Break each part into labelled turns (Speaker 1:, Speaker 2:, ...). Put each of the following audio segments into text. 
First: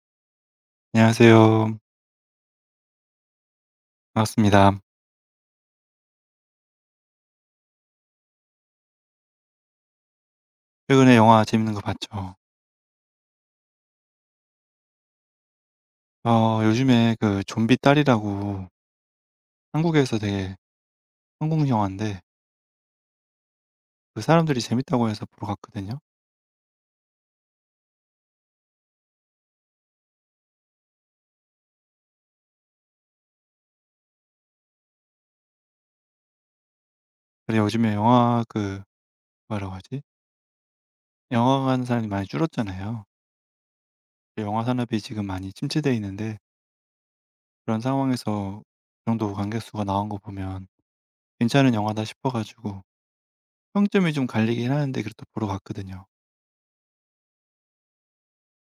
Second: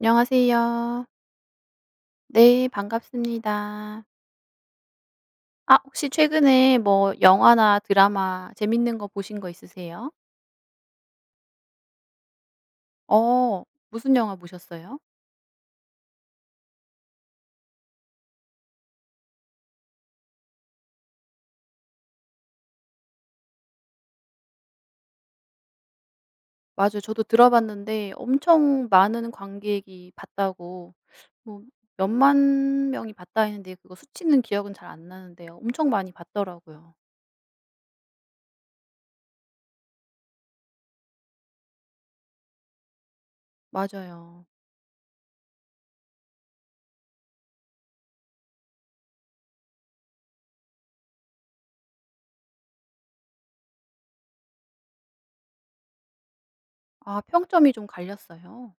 Speaker 1: 안녕하세요.
Speaker 2: 안녕하세요.
Speaker 1: 네 반갑습니다.
Speaker 2: 반갑습니다.
Speaker 1: 아 혹시 최근에 뭐 영화나 드라마 재밌는 거 보신 거 있으세요?
Speaker 2: 최근에 영화 재밌는 거 봤죠?
Speaker 1: 어 무슨 영화 보셨어요?
Speaker 2: 요즘에 그 좀비 딸이라고 한국에서 되게 한국 영화인데 그 사람들이 재밌다고 해서 보러 갔거든요.
Speaker 1: 맞아요. 저도 들어봤는데 엄청 많은 관객이 봤다고 뭐 몇만 명이 봤다 했는데 그거 수치는 기억은 잘 안 나는데요. 엄청 많이 봤더라고요.
Speaker 2: 근데 요즘에 영화 그 뭐라고 하지? 영화 가는 사람이 많이 줄었잖아요.
Speaker 1: 맞아요.
Speaker 2: 영화 산업이 지금 많이 침체돼 있는데 그런 상황에서 그 정도 관객수가 나온 거 보면 괜찮은 영화다 싶어 가지고 평점이 좀 갈리긴 하는데 그래도 보러 갔거든요.
Speaker 1: 아 평점이 좀 갈렸어요?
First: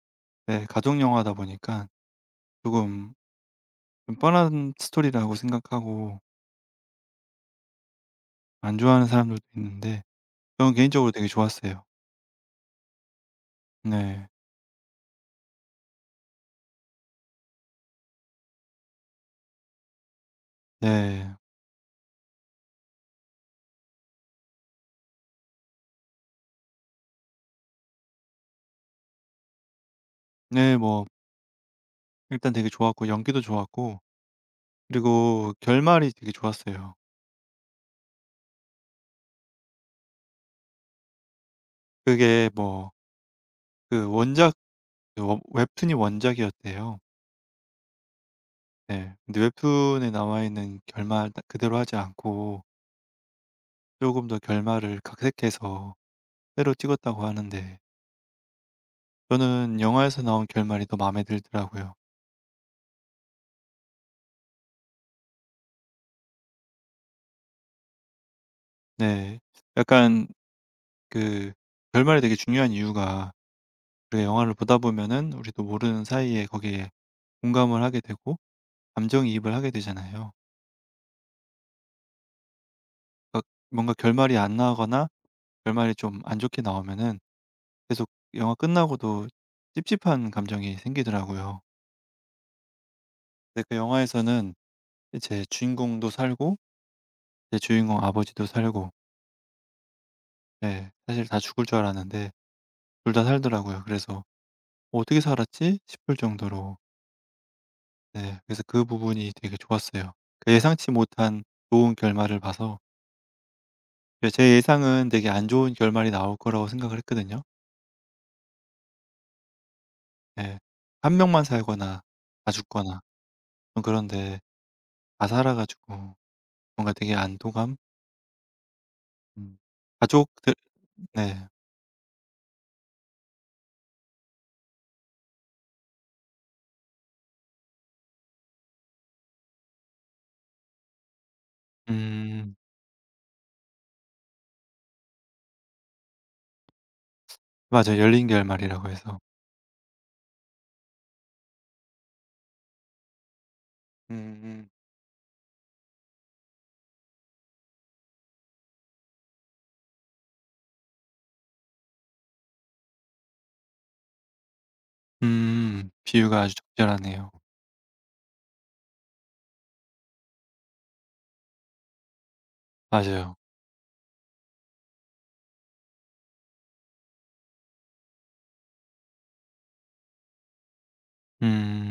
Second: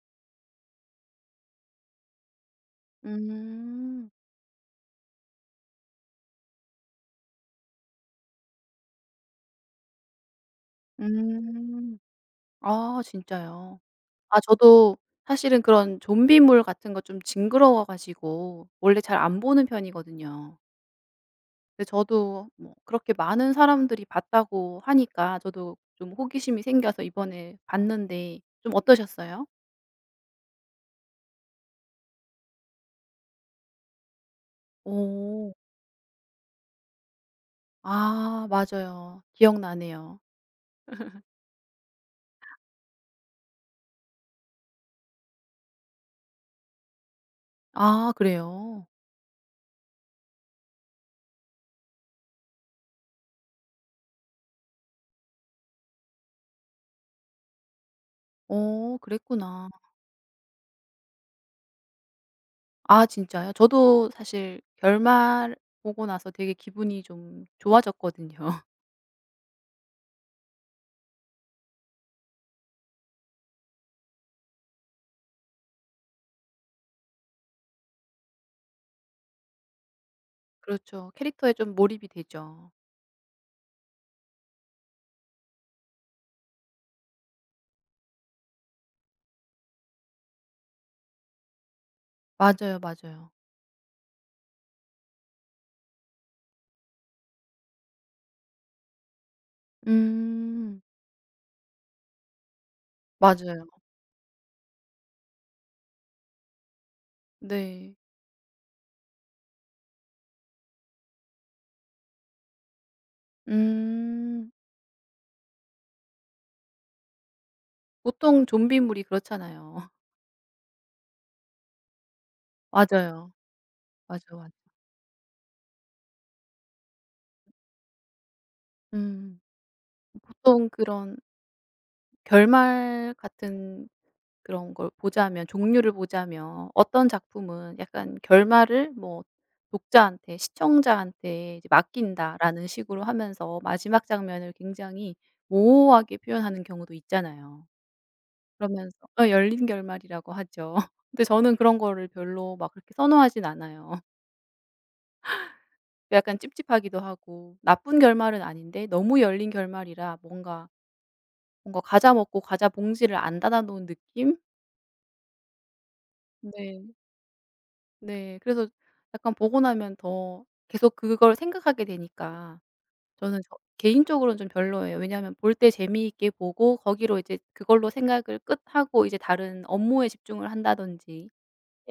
Speaker 2: 네, 가족 영화다 보니까 조금
Speaker 1: 음.
Speaker 2: 좀 뻔한 스토리라고 생각하고 안 좋아하는 사람들도 있는데 저는 개인적으로 되게 좋았어요.
Speaker 1: 음. 아 진짜요?
Speaker 2: 네.
Speaker 1: 아 저도 사실은 그런 좀비물 같은 거 좀 징그러워 가지고 원래 잘 안 보는 편이거든요.
Speaker 2: 네.
Speaker 1: 근데 저도 뭐 그렇게 많은 사람들이 봤다고 하니까 저도 좀 호기심이 생겨서 이번에 봤는데 좀 어떠셨어요?
Speaker 2: 네, 뭐 일단 되게 좋았고 연기도 좋았고 그리고
Speaker 1: 오.
Speaker 2: 결말이 되게 좋았어요.
Speaker 1: 아 맞아요. 기억나네요.
Speaker 2: 그게 뭐 그 원작 그 웹 웹툰이 원작이었대요.
Speaker 1: 아 그래요?
Speaker 2: 네. 근데 웹툰에 나와 있는 결말 딱 그대로 하지 않고 조금 더 결말을 각색해서 새로 찍었다고 하는데
Speaker 1: 어 그랬구나.
Speaker 2: 저는 영화에서 나온 결말이 더 마음에 들더라고요.
Speaker 1: 아 진짜요? 저도 사실 결말 보고 나서 되게 기분이 좀 좋아졌거든요.
Speaker 2: 네. 약간 그 결말이 되게 중요한 이유가 그 영화를 보다 보면은 우리도 모르는 사이에 거기에 공감을 하게 되고 감정이입을 하게 되잖아요.
Speaker 1: 그렇죠. 캐릭터에 좀 몰입이 되죠.
Speaker 2: 그러니까 뭔가 결말이 안 나거나 결말이 좀 안 좋게 나오면은 계속 영화 끝나고도 찝찝한 감정이 생기더라고요.
Speaker 1: 맞아요, 맞아요.
Speaker 2: 근데 그 영화에서는 제 주인공도 살고 제 주인공 아버지도 살고
Speaker 1: 음.
Speaker 2: 예, 사실 다 죽을 줄 알았는데 둘 다
Speaker 1: 맞아요.
Speaker 2: 살더라고요. 그래서 '어떻게 살았지?' 싶을 정도로
Speaker 1: 네.
Speaker 2: 네, 그래서 그 부분이 되게 좋았어요. 그 예상치 못한 좋은 결말을 봐서 예,
Speaker 1: 음.
Speaker 2: 제 예상은 되게 안 좋은 결말이 나올 거라고 생각을 했거든요.
Speaker 1: 보통 좀비물이 그렇잖아요.
Speaker 2: 예. 한 명만 살거나 다 죽거나
Speaker 1: 맞아요.
Speaker 2: 좀
Speaker 1: 맞아,
Speaker 2: 그런데
Speaker 1: 맞아.
Speaker 2: 다 살아 가지고 뭔가 되게 안도감?
Speaker 1: 음.
Speaker 2: 음. 가족들
Speaker 1: 보통 그런
Speaker 2: 네.
Speaker 1: 결말 같은 그런 걸 보자면 종류를 보자면 어떤 작품은 약간 결말을 뭐 독자한테 시청자한테 이제
Speaker 2: 음.
Speaker 1: "맡긴다."라는 식으로 하면서 마지막 장면을 굉장히 모호하게 표현하는 경우도 있잖아요.
Speaker 2: 맞아요. 열린 결말이라고
Speaker 1: 그러면서
Speaker 2: 해서.
Speaker 1: 열린 결말이라고 하죠. 근데 저는 그런 거를 별로 막 그렇게 선호하진 않아요.
Speaker 2: 음음.
Speaker 1: 약간 찝찝하기도 하고 나쁜 결말은 아닌데 너무 열린 결말이라 뭔가 과자 먹고 과자 봉지를 안 닫아 놓은 느낌?
Speaker 2: 음. 비유가 아주
Speaker 1: 네.
Speaker 2: 적절하네요.
Speaker 1: 네. 그래서 약간 보고 나면 더 계속 그걸 생각하게 되니까
Speaker 2: 맞아요.
Speaker 1: 저는 저 개인적으로는 좀 별로예요. 왜냐하면 볼 때 재미있게 보고 거기로 이제 그걸로 생각을 끝하고 이제 다른 업무에 집중을 한다든지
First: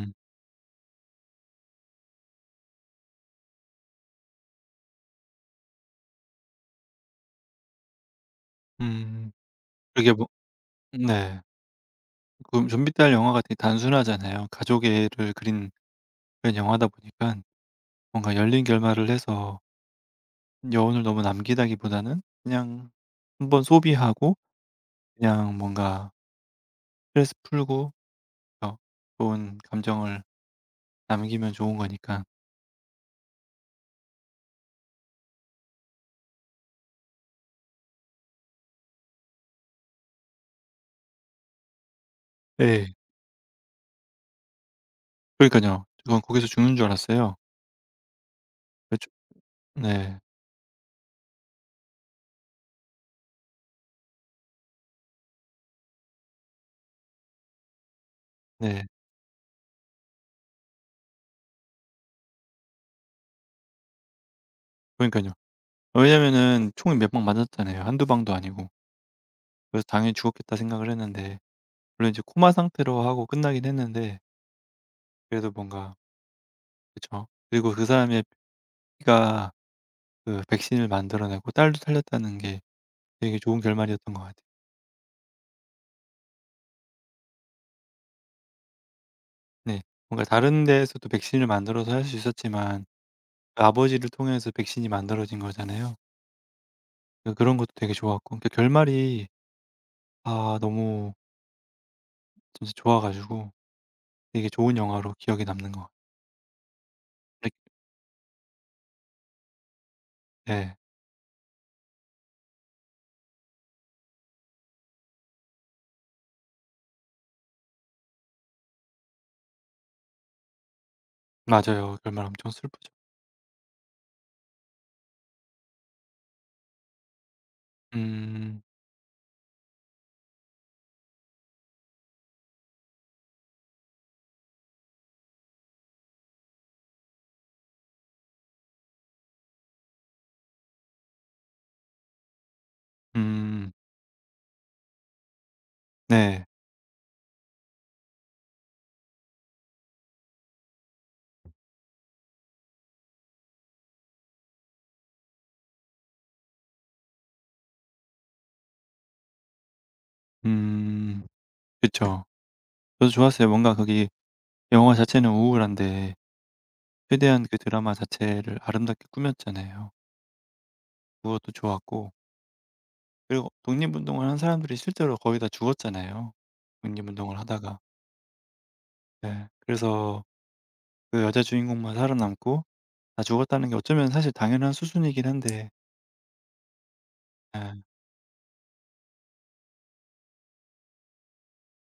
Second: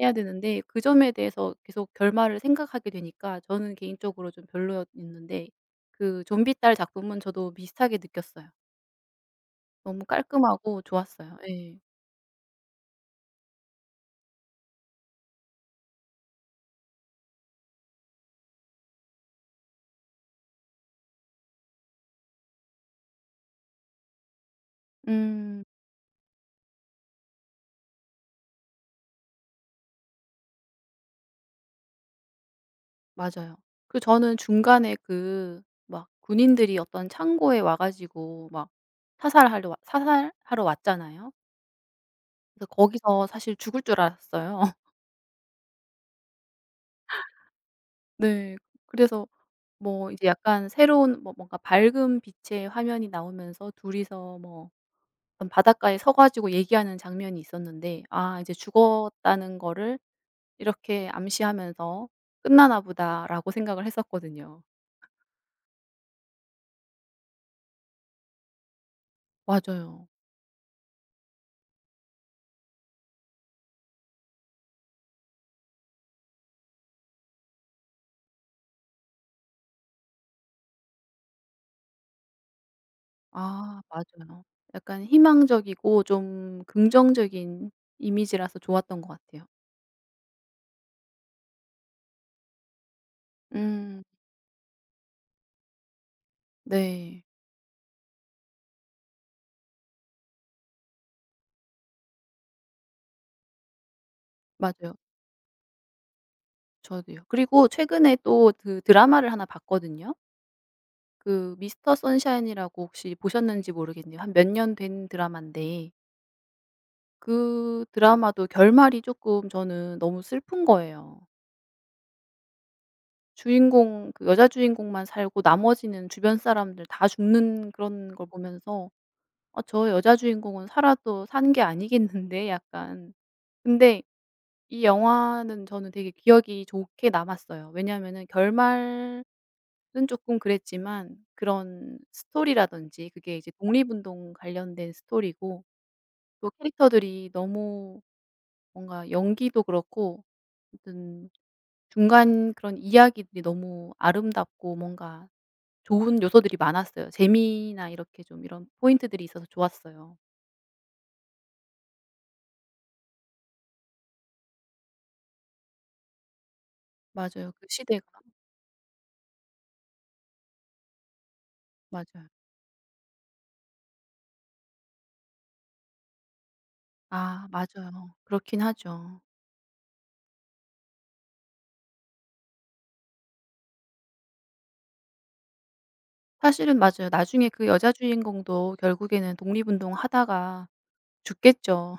Speaker 1: 해야 되는데 그 점에 대해서 계속 결말을 생각하게 되니까 저는 개인적으로 좀 별로였는데 그 좀비 딸 작품은 저도 비슷하게 느꼈어요.
Speaker 2: 음.
Speaker 1: 너무
Speaker 2: 그게 뭐
Speaker 1: 깔끔하고 좋았어요.
Speaker 2: 네.
Speaker 1: 예.
Speaker 2: 그 좀비 딸 영화가 되게 단순하잖아요. 가족애를 그린 그런 영화다 보니깐 뭔가 열린 결말을 해서 여운을 너무 남기다기보다는 그냥 한번 소비하고 그냥
Speaker 1: 음
Speaker 2: 뭔가 스트레스 풀고 어, 좋은 감정을 남기면 좋은 거니까.
Speaker 1: 맞아요. 그 저는 중간에 그 막 군인들이 어떤 창고에 와 가지고 막 사살하러 왔잖아요. 그래서
Speaker 2: 네,
Speaker 1: 거기서 사실 죽을 줄 알았어요.
Speaker 2: 그러니까요 그건 거기서 죽는 줄 알았어요.
Speaker 1: 네.
Speaker 2: 그 초
Speaker 1: 그래서 뭐
Speaker 2: 네.
Speaker 1: 이제 약간 새로운 뭐 뭔가 밝은 빛의 화면이 나오면서 둘이서 뭐 어떤 바닷가에 서 가지고 얘기하는 장면이 있었는데 '아 이제
Speaker 2: 네.
Speaker 1: 죽었다는 거를 이렇게 암시하면서 끝나나 보다.'라고 생각을 했었거든요.
Speaker 2: 그러니까요 왜냐면은 총이 몇 방 맞았잖아요. 한두 방도 아니고. 그래서
Speaker 1: 맞아요.
Speaker 2: 당연히 죽었겠다 생각을 했는데 물론 이제 코마 상태로 하고 끝나긴 했는데 그래도 뭔가 그쵸. 그리고 그 사람의 피가 그 백신을 만들어 내고 딸도 살렸다는 게 되게 좋은
Speaker 1: 아
Speaker 2: 결말이었던 것
Speaker 1: 맞아요.
Speaker 2: 같아요.
Speaker 1: 약간 희망적이고 좀 긍정적인 이미지라서 좋았던 것 같아요.
Speaker 2: 네. 뭔가 다른 데에서도 백신을 만들어서 할 수 있었지만 그
Speaker 1: 음.
Speaker 2: 아버지를 통해서 백신이 만들어진 거잖아요.
Speaker 1: 네.
Speaker 2: 그런 것도 되게 좋았고 그 결말이 아 너무 진짜 좋아 가지고 되게 좋은
Speaker 1: 맞아요.
Speaker 2: 영화로 기억에 남는 것 같
Speaker 1: 저도요.
Speaker 2: 아
Speaker 1: 그리고 최근에 또 그 드라마를 하나 봤거든요.
Speaker 2: 네.
Speaker 1: 그 미스터 선샤인이라고 혹시 보셨는지 모르겠네요. 한 몇 년 된 드라마인데 그 드라마도 결말이 조금 저는 너무 슬픈 거예요.
Speaker 2: 맞아요. 결말 엄청 슬프죠.
Speaker 1: 주인공 그 여자 주인공만 살고 나머지는 주변 사람들 다 죽는 그런 걸
Speaker 2: 음.
Speaker 1: 보면서 '아 저 여자 주인공은 살아도 산 게 아니겠는데?' 약간. 근데 이 영화는 저는 되게 기억이 좋게 남았어요. 왜냐하면은 결말은 쪼끔 그랬지만 그런 스토리라든지 그게 이제
Speaker 2: 음.
Speaker 1: 독립운동 관련된 스토리고
Speaker 2: 네.
Speaker 1: 또 캐릭터들이 너무 뭔가 연기도 그렇고 아무튼 중간 그런 이야기들이 너무 아름답고 뭔가 좋은 요소들이 많았어요. 재미나 이렇게 좀 이런 포인트들이 있어서 좋았어요.
Speaker 2: 음. 그쵸. 저도 좋았어요. 뭔가 거기 영화 자체는 우울한데 최대한
Speaker 1: 맞아요.
Speaker 2: 그
Speaker 1: 그
Speaker 2: 드라마
Speaker 1: 시대가.
Speaker 2: 자체를 아름답게 꾸몄잖아요. 그것도 좋았고
Speaker 1: 맞아요.
Speaker 2: 그리고 독립운동을 한 사람들이 실제로 거의 다 죽었잖아요, 독립운동을 네.
Speaker 1: 아
Speaker 2: 하다가.
Speaker 1: 맞아요. 그렇긴 하죠.
Speaker 2: 네. 그래서 그 여자 주인공만 살아남고 다 죽었다는 게 어쩌면 사실 당연한 수순이긴 한데
Speaker 1: 사실은 맞아요. 나중에 그
Speaker 2: 예.
Speaker 1: 여자 주인공도 결국에는 독립운동하다가 죽겠죠.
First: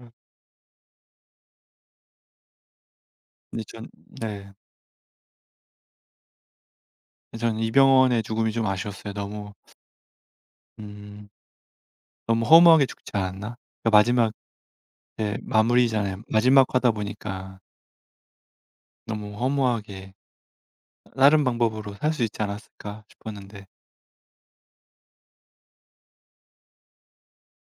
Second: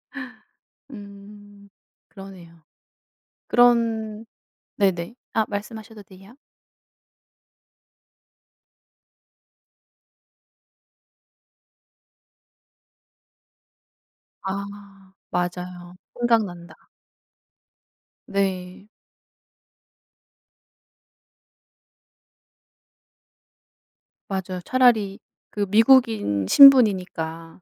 Speaker 2: 음.
Speaker 1: 음. 그러네요.
Speaker 2: 근데 전
Speaker 1: 그런
Speaker 2: 네.
Speaker 1: 네네. 아 말씀하셔도 돼요.
Speaker 2: 전 이병헌의 죽음이 좀 아쉬웠어요. 너무 음 너무 허무하게 죽지 않았나? 그 마지막
Speaker 1: 아
Speaker 2: 예
Speaker 1: 맞아요.
Speaker 2: 마무리잖아요. 마지막
Speaker 1: 생각난다.
Speaker 2: 하다 보니까
Speaker 1: 네.
Speaker 2: 너무 허무하게 '다른 방법으로 살 수 있지 않았을까?' 싶었는데
Speaker 1: 맞아요. 차라리 그 미국인 신분이니까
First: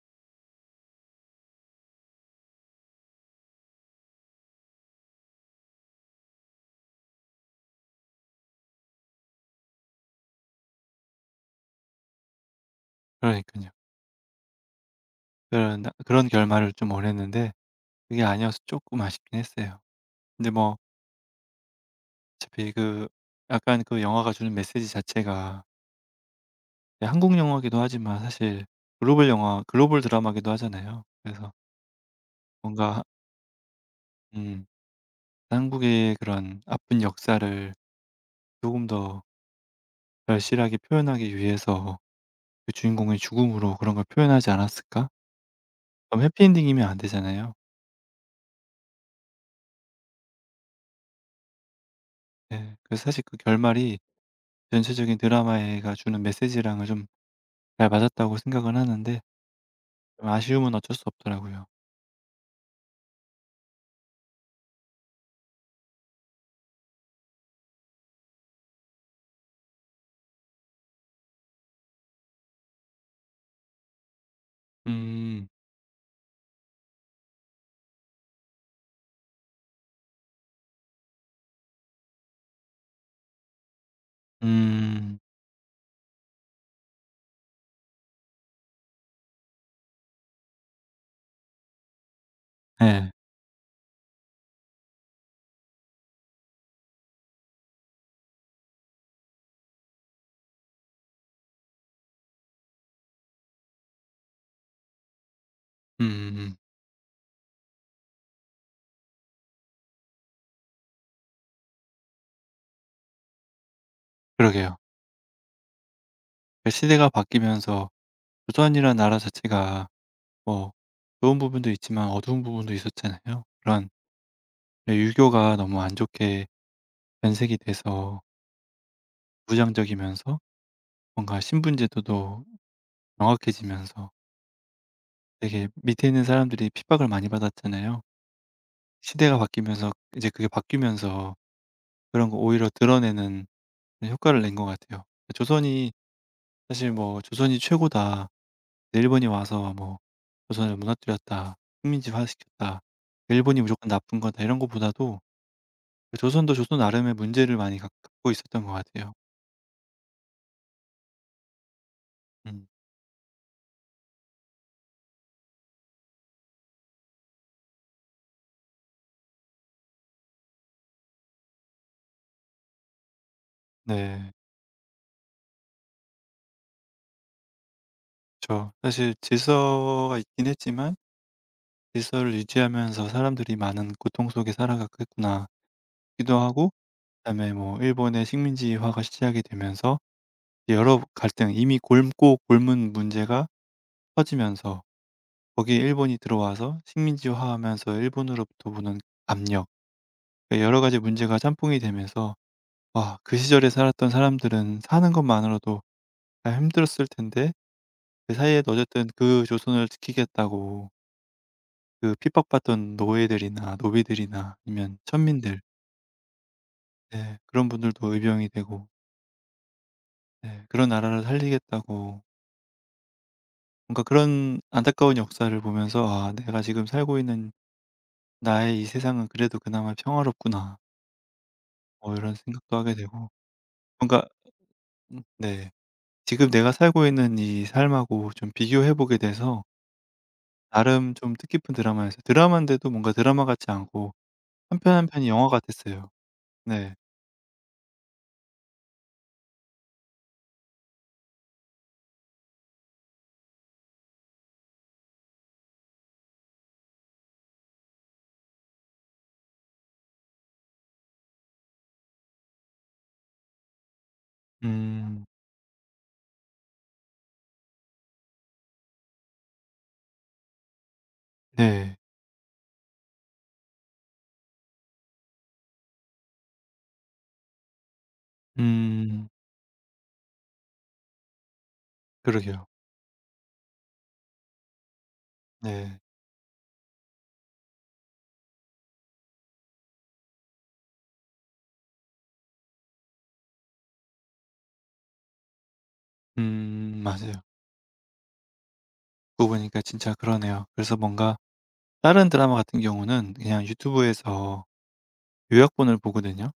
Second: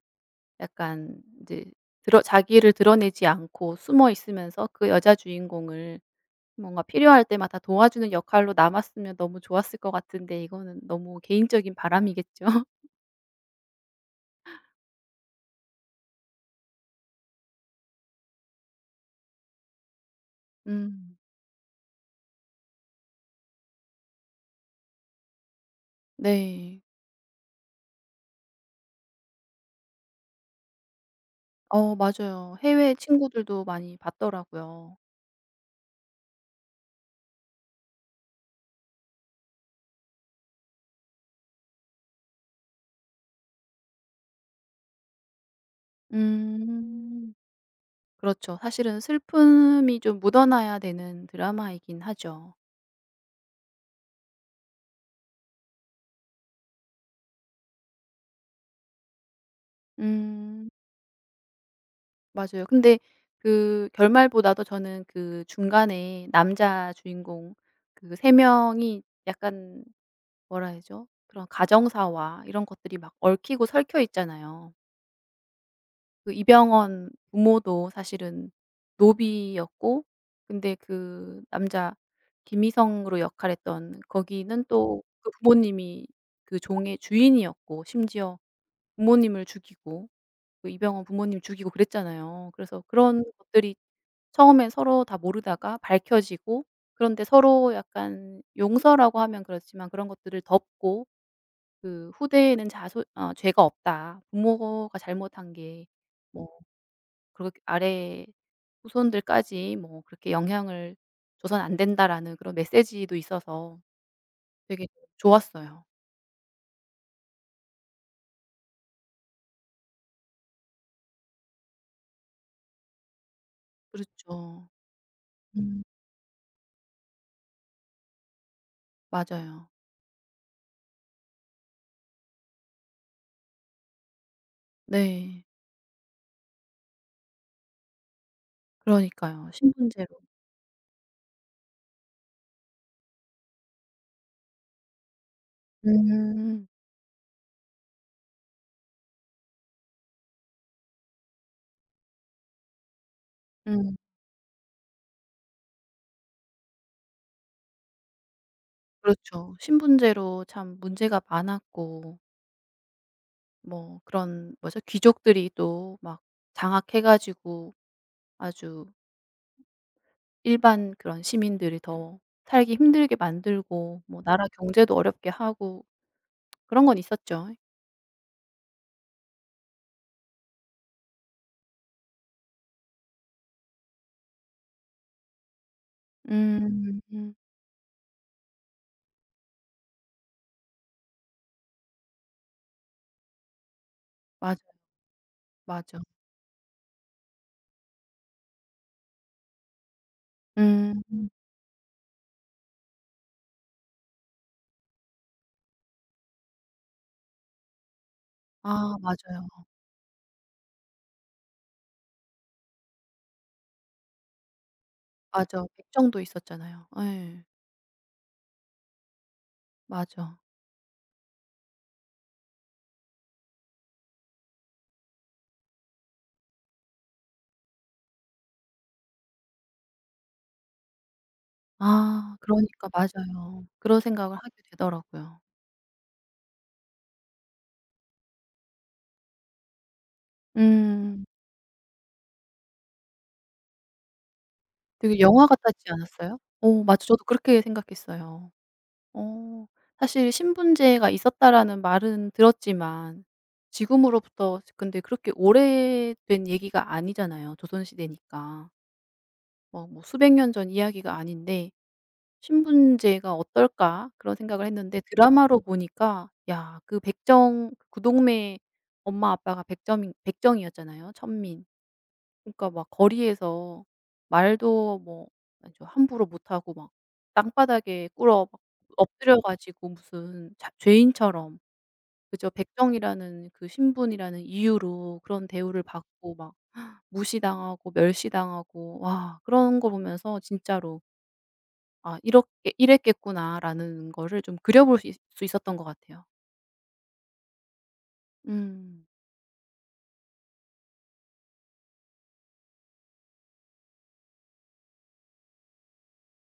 Speaker 1: 약간 이제 드러 자기를 드러내지 않고 숨어 있으면서 그 여자 주인공을 뭔가 필요할 때마다 도와주는 역할로 남았으면 너무 좋았을 것 같은데 이거는 너무 개인적인 바람이겠죠.
Speaker 2: 그러니까요 그런 결말을 좀 원했는데 그게 아니어서 조금 아쉽긴 했어요. 근데 뭐
Speaker 1: 음.
Speaker 2: 어차피 그 약간 그 영화가 주는 메시지 자체가
Speaker 1: 네.
Speaker 2: 예 한국 영화기도 하지만 사실 글로벌 영화 글로벌 드라마기도 하잖아요. 그래서
Speaker 1: 어 맞아요. 해외
Speaker 2: 뭔가
Speaker 1: 친구들도 많이
Speaker 2: 음
Speaker 1: 봤더라고요.
Speaker 2: 한국의 그런 아픈 역사를 조금 더 절실하게 표현하기 위해서 그 주인공의 죽음으로 그런 걸 표현하지 않았을까? 그럼 해피엔딩이면 안
Speaker 1: 음.
Speaker 2: 되잖아요.
Speaker 1: 그렇죠. 사실은 슬픔이 좀 묻어나야 되는 드라마이긴 하죠.
Speaker 2: 예. 그래서 사실 그 결말이 전체적인 드라마가 주는 메시지랑은 좀 잘 맞았다고 생각은 하는데 좀
Speaker 1: 음.
Speaker 2: 아쉬움은 어쩔 수 없더라고요.
Speaker 1: 맞아요. 근데 그 결말보다도 저는 그 중간에 남자 주인공 그 세 명이 약간 뭐라 해야죠? 그런 가정사와 이런 것들이 막 얽히고 설켜 있잖아요.
Speaker 2: 음.
Speaker 1: 그 이병헌 부모도 사실은 노비였고 근데 그 남자 김희성으로 역할했던 거기는 또
Speaker 2: 음.
Speaker 1: 그 부모님이 그 종의 주인이었고 심지어 부모님을 죽이고 그 이병헌 부모님 죽이고 그랬잖아요. 그래서
Speaker 2: 예.
Speaker 1: 그런 것들이 처음에 서로 다 모르다가 밝혀지고 그런데 서로 약간 용서라고 하면 그렇지만 그런 것들을 덮고 그 후대에는 자소 어 죄가 없다. 부모가 잘못한 게 뭐
Speaker 2: 음
Speaker 1: 그렇게 아래 후손들까지 뭐 그렇게 영향을 줘선 안 된다라는 그런 메시지도 있어서
Speaker 2: 그러게요.
Speaker 1: 되게 좋았어요.
Speaker 2: 그 시대가 바뀌면서 조선이는 나라 자체가 뭐 좋은 부분도 있지만 어두운 부분도 있었잖아요. 그런
Speaker 1: 그렇죠.
Speaker 2: 예 유교가 너무
Speaker 1: 음
Speaker 2: 안 좋게 변색이 돼서
Speaker 1: 맞아요.
Speaker 2: 무장적이면서 뭔가 신분 제도도 명확해지면서
Speaker 1: 네.
Speaker 2: 되게 밑에 있는 사람들이 핍박을 많이 받았잖아요. 시대가
Speaker 1: 그러니까요.
Speaker 2: 바뀌면서
Speaker 1: 신분제로.
Speaker 2: 이제 그게 바뀌면서 그런 거 오히려 드러내는 효과를 낸 것 같아요. 조선이
Speaker 1: 음.
Speaker 2: 사실 뭐 '조선이 최고다.' 일본이 와서 뭐 "조선을 무너뜨렸다. 식민지화시켰다. 일본이 무조건
Speaker 1: 음.
Speaker 2: 나쁜 거다." 이런 것보다도 그 조선도 조선 나름의 문제를 많이 갖 갖고 있었던 것 같아요.
Speaker 1: 그렇죠. 신분제로 참 문제가 많았고
Speaker 2: 음.
Speaker 1: 뭐 그런 뭐죠? 귀족들이 또 막 장악해 가지고 아주 일반 그런 시민들이 더 살기 힘들게 만들고 뭐
Speaker 2: 네.
Speaker 1: 나라 경제도 어렵게 하고 그런 건 있었죠.
Speaker 2: 그 사실 질서가 있긴 했지만 '질서를 유지하면서 사람들이 많은 고통 속에 살아갔겠구나.' 기도 하고
Speaker 1: 음.
Speaker 2: 그다음에 뭐 일본의 식민지화가 시작이 되면서 여러 갈등 이미 곪고 곪은 문제가
Speaker 1: 맞아,
Speaker 2: 터지면서 거기에
Speaker 1: 맞아.
Speaker 2: 일본이 들어와서 식민지화하면서 일본으로부터 보는 압력 그 여러 가지
Speaker 1: 음.
Speaker 2: 문제가 짬뽕이 되면서 와 그 시절에 살았던 사람들은 사는 것만으로도 다 힘들었을 텐데 그 사이에도
Speaker 1: 아
Speaker 2: 어쨌든 그
Speaker 1: 맞아요.
Speaker 2: 조선을 지키겠다고 그 핍박받던 노예들이나 노비들이나 아니면 천민들
Speaker 1: 맞아. 백정도 있었잖아요.
Speaker 2: 네,
Speaker 1: 예.
Speaker 2: 그런 분들도 의병이 되고
Speaker 1: 맞아.
Speaker 2: 네, 그런 나라를 살리겠다고 뭔가 그런 안타까운 역사를 보면서 '아 내가 지금 살고 있는 나의 이 세상은 그래도 그나마 평화롭구나.' 뭐 이런
Speaker 1: 아
Speaker 2: 생각도
Speaker 1: 그러니까
Speaker 2: 하게 되고
Speaker 1: 맞아요. 그런
Speaker 2: 뭔가
Speaker 1: 생각을 하게 되더라고요.
Speaker 2: 네. 지금 내가 살고 있는 이 삶하고 좀 비교해 보게 돼서 나름
Speaker 1: 음.
Speaker 2: 좀 뜻깊은 드라마였어요. 드라마인데도 뭔가 드라마 같지 않고 한 편 한
Speaker 1: 되게
Speaker 2: 편이
Speaker 1: 영화
Speaker 2: 영화
Speaker 1: 같았지
Speaker 2: 같았어요.
Speaker 1: 않았어요? 어
Speaker 2: 네.
Speaker 1: 맞아. 저도 그렇게 생각했어요. 어 사실 신분제가 있었다라는 말은 들었지만 지금으로부터 근데 그렇게 오래된 얘기가 아니잖아요, 조선시대니까. 뭐 수백 년 전 이야기가 아닌데 '신분제가 어떨까?' 그런 생각을 했는데
Speaker 2: 음.
Speaker 1: 드라마로 보니까 야 그 백정 그 구동매 엄마 아빠가 백점인 백정이었잖아요, 천민.
Speaker 2: 네.
Speaker 1: 그러니까 막 거리에서 말도 뭐 아주 함부로 못하고 막 땅바닥에 꿇어 막
Speaker 2: 음.
Speaker 1: 엎드려 가지고 무슨 자 죄인처럼 그저
Speaker 2: 그러게요.
Speaker 1: 백정이라는 그 신분이라는 이유로 그런 대우를
Speaker 2: 네.
Speaker 1: 받고 막 무시당하고 멸시당하고 와 그런 거 보면서 진짜로 '아 이렇게 이랬겠구나.'라는 거를 좀 그려볼 수 있었던 것 같아요.
Speaker 2: 맞아요.
Speaker 1: 음.
Speaker 2: 듣고 보니까 진짜 그러네요. 그래서 뭔가 다른 드라마 같은 경우는 그냥 유튜브에서 요약본을 보거든요.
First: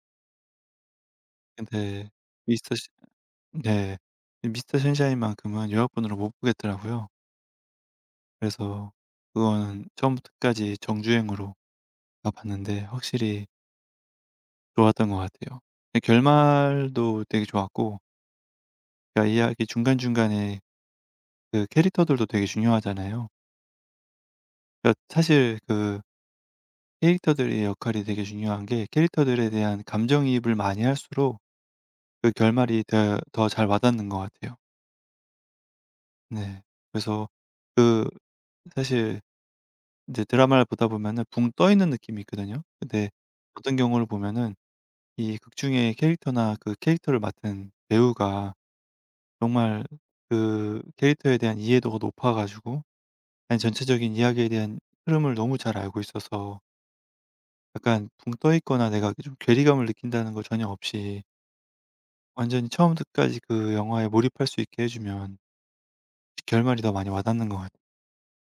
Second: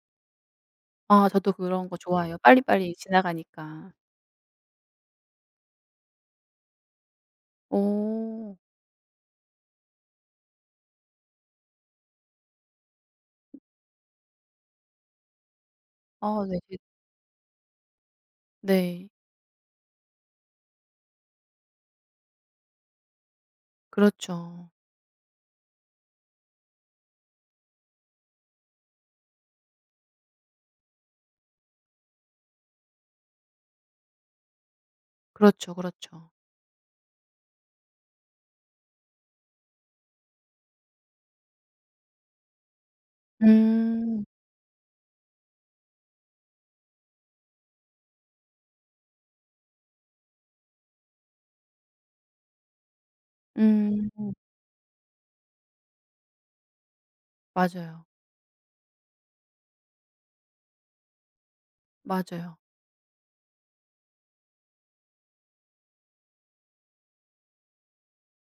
Speaker 1: 아 저도 그런 거
Speaker 2: 근데
Speaker 1: 좋아해요,
Speaker 2: 미스터 신
Speaker 1: 빨리빨리 지나가니까.
Speaker 2: 네. 미스터 신샤인만큼은 요약본으로 못 보겠더라고요.
Speaker 1: 오.
Speaker 2: 그래서 그거는 처음부터 끝까지 정주행으로 가봤는데 확실히 좋았던 것 같아요. 근데
Speaker 1: 아 네.
Speaker 2: 결말도 되게 좋았고
Speaker 1: 네.
Speaker 2: 그러니까 이야기 중간중간에 그 캐릭터들도 되게 중요하잖아요.
Speaker 1: 그렇죠.
Speaker 2: 그러니까 사실 그 캐릭터들의 역할이 되게 중요한 게 캐릭터들에 대한 감정이입을 많이 할수록 그 결말이 더 잘 와닿는 것 같아요.
Speaker 1: 그렇죠, 그렇죠.
Speaker 2: 네. 그래서 그 사실 이제 드라마를 보다 보면은 붕 떠 있는 느낌이 있거든요. 근데 어떤 경우를
Speaker 1: 음.
Speaker 2: 보면은 이 극중의 캐릭터나 그 캐릭터를 맡은 배우가 정말 그 캐릭터에 대한 이해도가 높아 가지고 아니
Speaker 1: 음.
Speaker 2: 전체적인 이야기에 대한 흐름을 너무 잘 알고 있어서
Speaker 1: 맞아요.
Speaker 2: 약간 붕 떠 있거나 내가 좀 괴리감을 느낀다는 거 전혀 없이
Speaker 1: 맞아요.
Speaker 2: 완전히 처음부터 까지 그 영화에 몰입할 수 있게 해 주면 결말이 더 많이 와닿는 것 같아요.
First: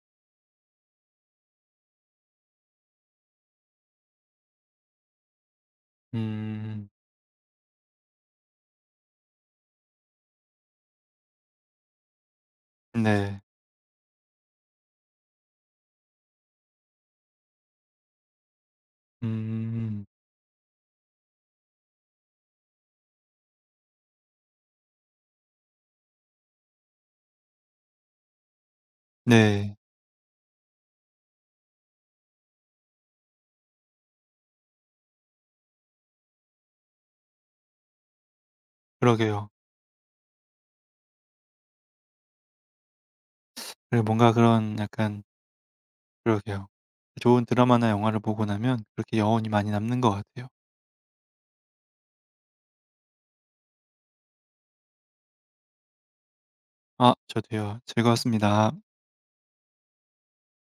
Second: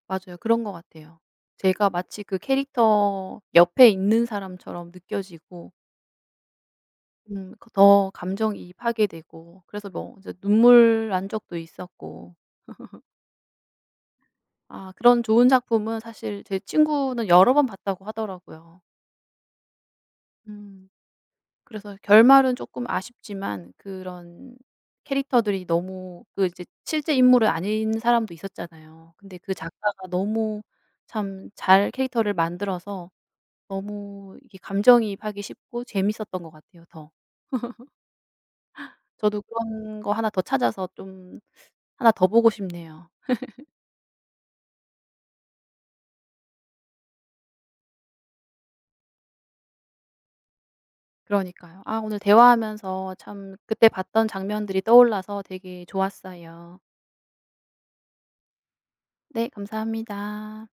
Speaker 1: 맞아요. 그런 것 같아요. 제가 마치 그 캐릭터 옆에 있는 사람처럼 느껴지고
Speaker 2: 음.
Speaker 1: 그 더 감정이입하게 되고 그래서 뭐 이제 눈물 난 적도 있었고
Speaker 2: 네.
Speaker 1: 아 그런 좋은 작품은 사실 제 친구는 여러 번 봤다고 하더라고요.
Speaker 2: 음.
Speaker 1: 음. 그래서 결말은 조금 아쉽지만 그런 캐릭터들이 너무 그 이제 실제 인물은 아닌 사람도 있었잖아요. 근데 그
Speaker 2: 네.
Speaker 1: 작가가 너무 참 잘 캐릭터를 만들어서 너무 이게 감정이입하기 쉽고 재밌었던 것 같아요 더. 저도
Speaker 2: 그러게요.
Speaker 1: 그런 거 하나 더 찾아서 좀 하나 더 보고 싶네요.
Speaker 2: 그리고 뭔가 그런 약간 그러게요. 좋은 드라마나 영화를 보고 나면 그렇게 여운이 많이 남는 것 같아요.
Speaker 1: 그러니까요. 아 오늘 대화하면서 참 그때 봤던 장면들이 떠올라서 되게 좋았어요.
Speaker 2: 아 저도요. 즐거웠습니다.
Speaker 1: 네 감사합니다.